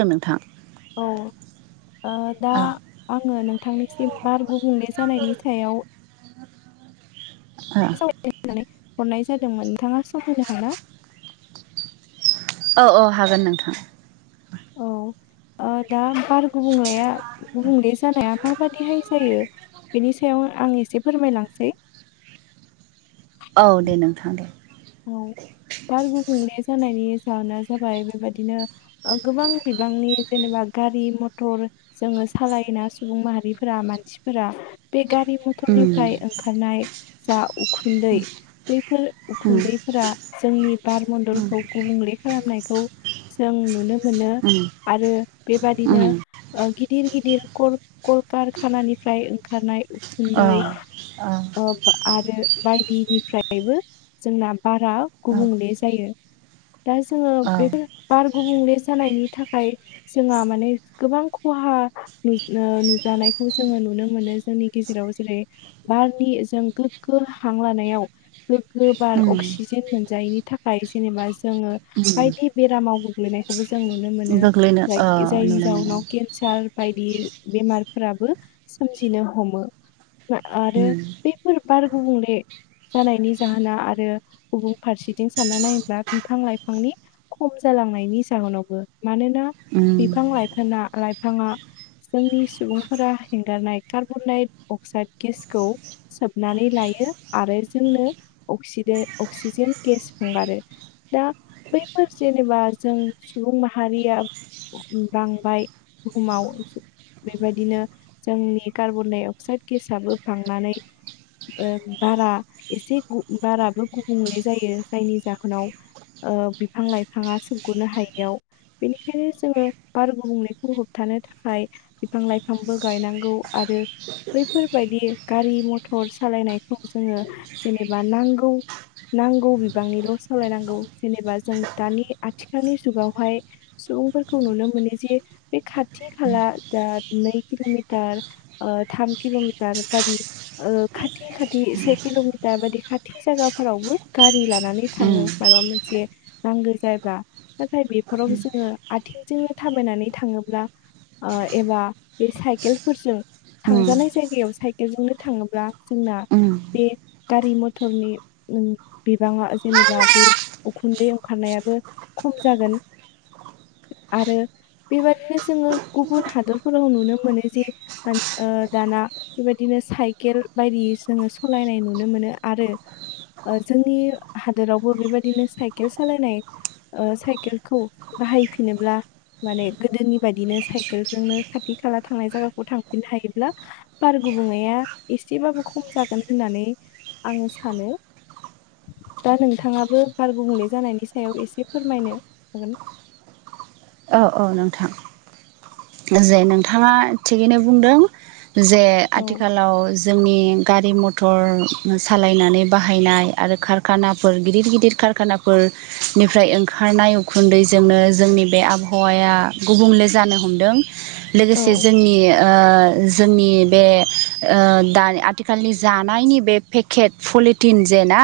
औ नोंथां [inaudible] औ दा औ आङो नोंथांनिसिम बार गुबुंले जानायनि सायाव, [unintelligible] ओ नानै हरनाय जादोंमोन नोंथाङा समहोनो हागोनना? औ औ हागोन नोंथां। औ ओ दा गा गुबुंलेया गुबुंले जानाया माबादिहाय जायो बेनि सायाव आं एसे फोरमायलांनिसै औ दे नोंथां दे औ बार गुबुंले जानायनि जाहोना जाबाय बेबादिनो ओ गोबां बिबांनि जेनेबा गारि मथर जोङो सालायोना सुबुं माहारिफोरा मानसिफोरा बे गा रि उम मथरनिफ्राय ओंखारनाय जा उखुन्दै बेफोर उम फोरा जोंनि बार म्न्दलखौ गुबुंले खालामनायखौ जों नुनो मोनो उम आरो बेबादिनो उम उम ओ गिदिर गिदिर कल कलकारखाननिफ्राय ओंखारनाय औ उखुन्दै औ अब आरो बायदिनिफ्रायबो जोंना बारा औ गुबुंले जायो। दा जोङो औ बेफोर बार गुबुंले जानायनि थाखाय जोंहा माने गोबां खहा नु ओ नुजानायखौ जोङो नुनो मोनो जोंनि गेजेराव जेरै बारनि जों गोग्गो हां लानायाव गोबार उम अक्सिजेन मोनजायैनि थाखाय जेनेबा जोङो उम बायदि बेरामाव गोग्लैनायखौबो जों नुनो मोनो गोग्लैनो ओ जायखि जायनि नुनो मोनो जउनाव केन सार बायदि बेमारफोराबो सोमजिनो हमो। आरो उम बेफोर बार गुबुंले जानायनि जाहोना आरो गुबुन फारसेथिं सानना नायोब्ला बिफां लाइफांनि खम जालांनायनि जाहोनावबो मानोना उम बिफां लाइफोङा लाइफाङा जोंनि सुबुंफोरा हेंगारनाय कार्बनाइट अक्साइड गेसखौ सोबनानै लायो आरो जोंनो अक्सिदे अक्सिजेन गेस हगारो। दा बैफोर जेनेबा जों सुबुं माहारिया बांबाय बुहुमाव। बेबायदिनो जोंनि कार्बन-डाइ अक्साइड गेसाबो बांनानै ओ बारा एसे गु बाराबो गुबुंले जायो जायनि जाहोनाव ओ बिफां लाइफाङा सोबग'नो हायियाव। बेनिखायनो जोङो बार गुबुंलेखौ होबथानो थाखाय बिफां लाइफांबो गायनांगौ आरो बैफोरबायदि गारि मथर सालायनायखौ जोङो जेनेबा नांगौ नांगौ बिबांनिल' सालायनांगौ जेनेबा जों दानि आथिखालनि जुगावहाय सुबुंफोरखौ नुनो मोनो जे बे खाथि खाला दा नै किल'मिटार ओ थाम किल'मिटार बादि ओ खाथि खाथि से किल'मिटार बादि खाथि जायगाफोरावबो गारि लानानै थाङो उम मायबा मोनसे नांगौ जायोब्ला नाथाय बेफोराव जोङो आथिंजोंनो थाबायनानै थाङोब्ला ओ एबा बे साइकेलफोरजों उम थांजानाय जायगायाव साइकेलजोंनो थाङोब्ला जोंना उम बे गारि म थरनि उम बिबाङा जेनेबा बे उखुन्दै ओंखारनायाबो खम जागोन आरो बेबादिनो जोङो गुबुन हादरफोराव नुनो मोनो जे ओ दाना बेबायदिनो साइकेल बायदियै जोङो सलायनाय नुनो मोनो। आरो ओ जोंनि हादोरावबो बेबायदिनो साइकेल सालायनाय ओ साइकेलखौ बाहायफिनोब्ला माने गोदोनि बायदिनो साइकेलजोंनो खाथि खाला थांनाय जायगाखौ थांफिननो हायोब्ला बार गुबुंनाया एसेबाबो खम जागोन होननानै आङो सानो। दा नोंथाङाबो बार गुबुंले जानायनि सायाव एसे फोरमायनो हागोन औ औ नोंथां। जे नोंथाङा थिगैनो बुंदों जे औ आथिखालाव जोंनि गारि मथर सालायनानै बाहायनाय आरो कारखानाफोर गिदिर गिदिर खानाफोरनिफ्राय ओंखारनाय उखुन्दैजोंनो जोंनि बे आब आबहावाया गुबुंले जानो हमदों लोगोसे औ जोंनि ओ जोंनि बे ओ दानि आथिखालनि जानायनि बे पेकेट पलिटिन जे ना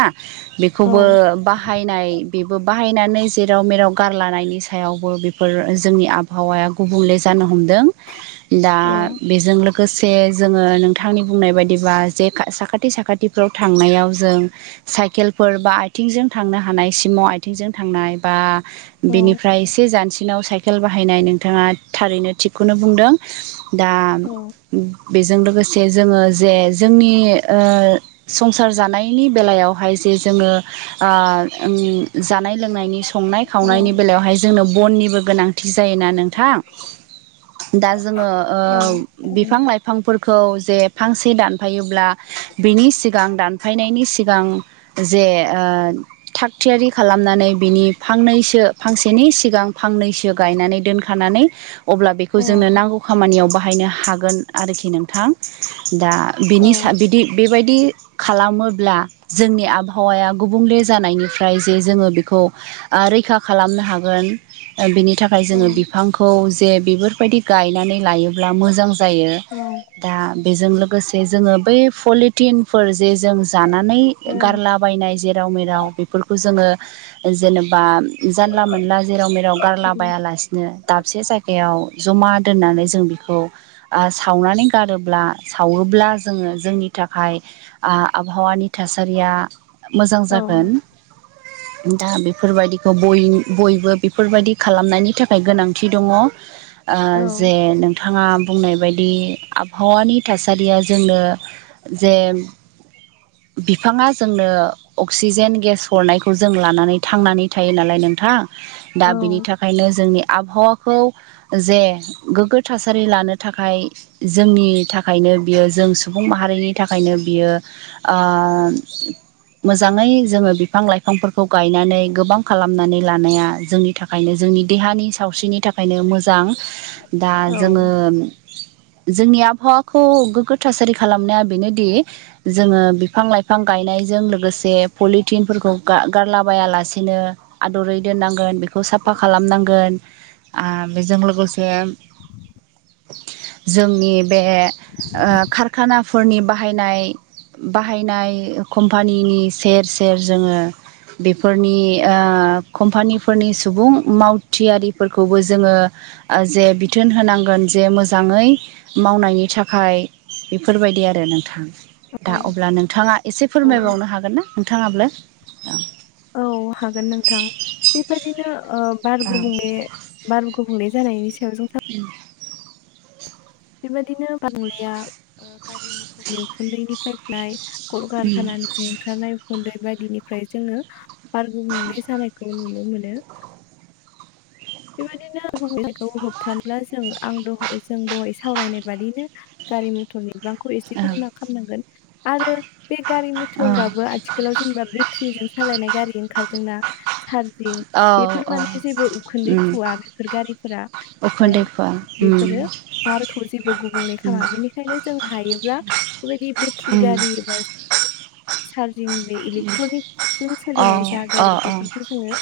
बेखौबो औ बाहायनाय बेबो बाहायनानै जेराव मेराव गारलानि सायावबो बेफोर जोंनि आबहावाया गुबुंले जानो हम दा बेजों लोगोसे जोङो नोंथांनि बुंनाय बायदिबा जे साखाथि साखाथिफ्राव थांनायाव जों साइकेलफोर बा आथिंजों थांनो हानाय सिमाव आथिंजों थांनाय बा औ बेनिफ्राय एसे जानस सेल बायनाय नोंथाङा थारैनो थिखौनो बुंदों दा औ जों लोगोसे जोङो जे जोंनि संसार जानायनि बेलायावहाय जे जोङो जानाय लोंनायनि संनाय औ खावनायनि बेलायावहाय जोंनो बननिबो गोनांथि जायोना नोंथां दा जोङो औ थारैनो बिफां लाइफांफोरखौ जे फांसे दान थफायोब्ला बिनि सिगां दान थफायनायनि सिगां जे थाग थयारि खालामनानै बिनि फांनै ो फांसेनि सिगां फांनैसो गायनानै दोनखानानै अब्ला बेखौ औ जोंनो नांगौ खामानियाव बाहायनो हागोन आरोखि नोंथां दा औ बिनि स बिदि बेबायदि खालामोब्ला जोंनि आबहावाया गुबुंले जानायनिफ्राय जे जोङो बेखौ रैखा खालामनो हागोन। बिनि थाखाय औ जोङो बिफांखौ जे बेफोरबायदि गायनानै लायो। अ मोजां ज औ दा बेजों लोगोसे जोङो ब। तटिनफोर जे जों जानानै औ गारला। ायनाय जेराव मेराव बेफोरखौ जोङ जेनेबा जानला मोनला जेराव मेराव। ह गारला बायालासिनो दाबसे जायगायाव जमा दोननानै जों बेखौ। ओ सावनानै गारोब्ला सावोब्ला जोङो जोंनि थाखाय आबहावानि थासारिया मोजां जागोन। दा बेफोरबायदिखौ बय बयबो बेफोरबायदि खालामनायनि थाखाय गोनांथि दङ औ जे नोंथां। बिथाङा बुंनाय बायदि आबहावानि थासारिया जोंनो। जे [inaudible] बिफाङा जोंनो अक्सिजेन गेस हरनायखौ जों लानानै थांनानै थायो नालाय नोंथां। दा औ बेनि थाखायनो जोंनि आबहावा खौ जे गोग्गो थासारि लानो थाखाय। जोंनि थाखायनो बियो जों सुबुं माहारिनि थाखायनो बियो आ। मोजाङै जोङो बिफां लाइफांफोरखौ गायनानै गोबां खालामनानै लानाया। जोंनि थाखायनो जोंनि देहानि सावस्रिनि थाखाय ओंखायनो मोजां दा औ जोङो। जोंनि आबहावाखौ गोग्गो थासारि खालामनाया बेनोदि। जोङो बिफां लाइफां गायनायजों लोगोसे पलिथििनफोरखौ गारला बायालासेनो आदरै दोननांगोन बेखौ साफा खालामनांगोन बेजों लोगोसे जोंनि बे कारखानाफोरनि बाहायनाय। बाहायनाय कम्पानिनि सेर सेर जोङो। बेफोरनि कम्पानि फोरनि सुबुं मावथियारिफोरखौबो जोङो। ओ जे बिथोन होनांगोन जे मोजाङै। मावनायनि थाखाय बेफोरबायदि आरो नोंथां। औ दा अब्ला नोंथाङा एसे औ फोरमायबावनो हागोन ना नोंथाङाब्लो औ। औ हागोन नोंथां बेबायदिनो बार औ गुबुंले बारु गुबफुंनै जानायनि सायाव जों उम। बेबायदिनो बार गुबुंलेया ओ गारि मथरनि उखुन्दैनिफ्राय गनाय कलखारखानानि ओंखारनाय उखुन्दै बायदिनिफ्राय जोङो बार गुबुंले जानायखौ नुनो मोनो। बेबायदिनो गुबुंले जानायखौ होबथानोला जों आं द जों दहाय सावरायनाय बादिनो। गारि मथरनि बिबांखौ एसे खमना खामनांगोन आरो। बे गारि मथराबो औ आथिखालाव जेनेबा बेटरिजों सालायनाय गारि ओंखारदोंना सार जिं औ बेफोर औ माने जेबो उखुन्दै उम खुवा बेफोर गारिफोरा ओ उखुन्दैखौ उम बेफोरो बारखौ जेबो गुबुंले उम खा बेनिखायनो जों हायोब्ला। बेबायदि बेट्रि उम गारि बा चार्जिंनि इलेक्ट्रनिक जों अ सोलिनाय जा अ गारि अ बेफोरखौ जोङो।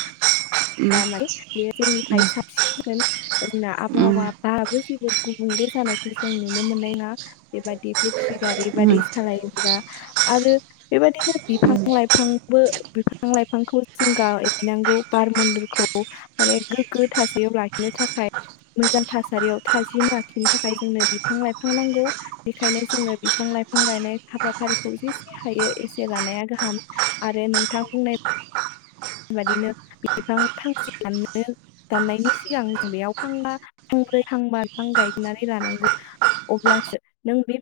उम जामाय बेयो जोंनिफाय साबसिन जागोन जोना उम आबहावाफ्राबो जेबो। गुबुंले जानायखौ जों नुनो मोननायङा बेबदि बेट्रि गारि उम बादि सालायोब्ला। आरो। बेबायदिनो बिफां उम लाइफांबो बिफां लाइफांखौ जों गायनांगौ बार मन्दलखौ। माने गोगो थासारियाव लाखिनो थाखाय। मोजां थासारियाव थाजिम आखिनो थाखाय जोंनो बिफां लाइफां नांगौ। बेखायनो जोङो बिफां लाइफां गायनाय हाबाफारिखौ जेसे हायो एसे लानाया गाहाम आरो नोंथां बुंनाय। बादिनो बिफां फांसे दान्नो। दाननायनि सिगां जों बेयाव फांबा फांब्रै फांबा बिफां गायनानै लानांगौ। अब्लासो नों बे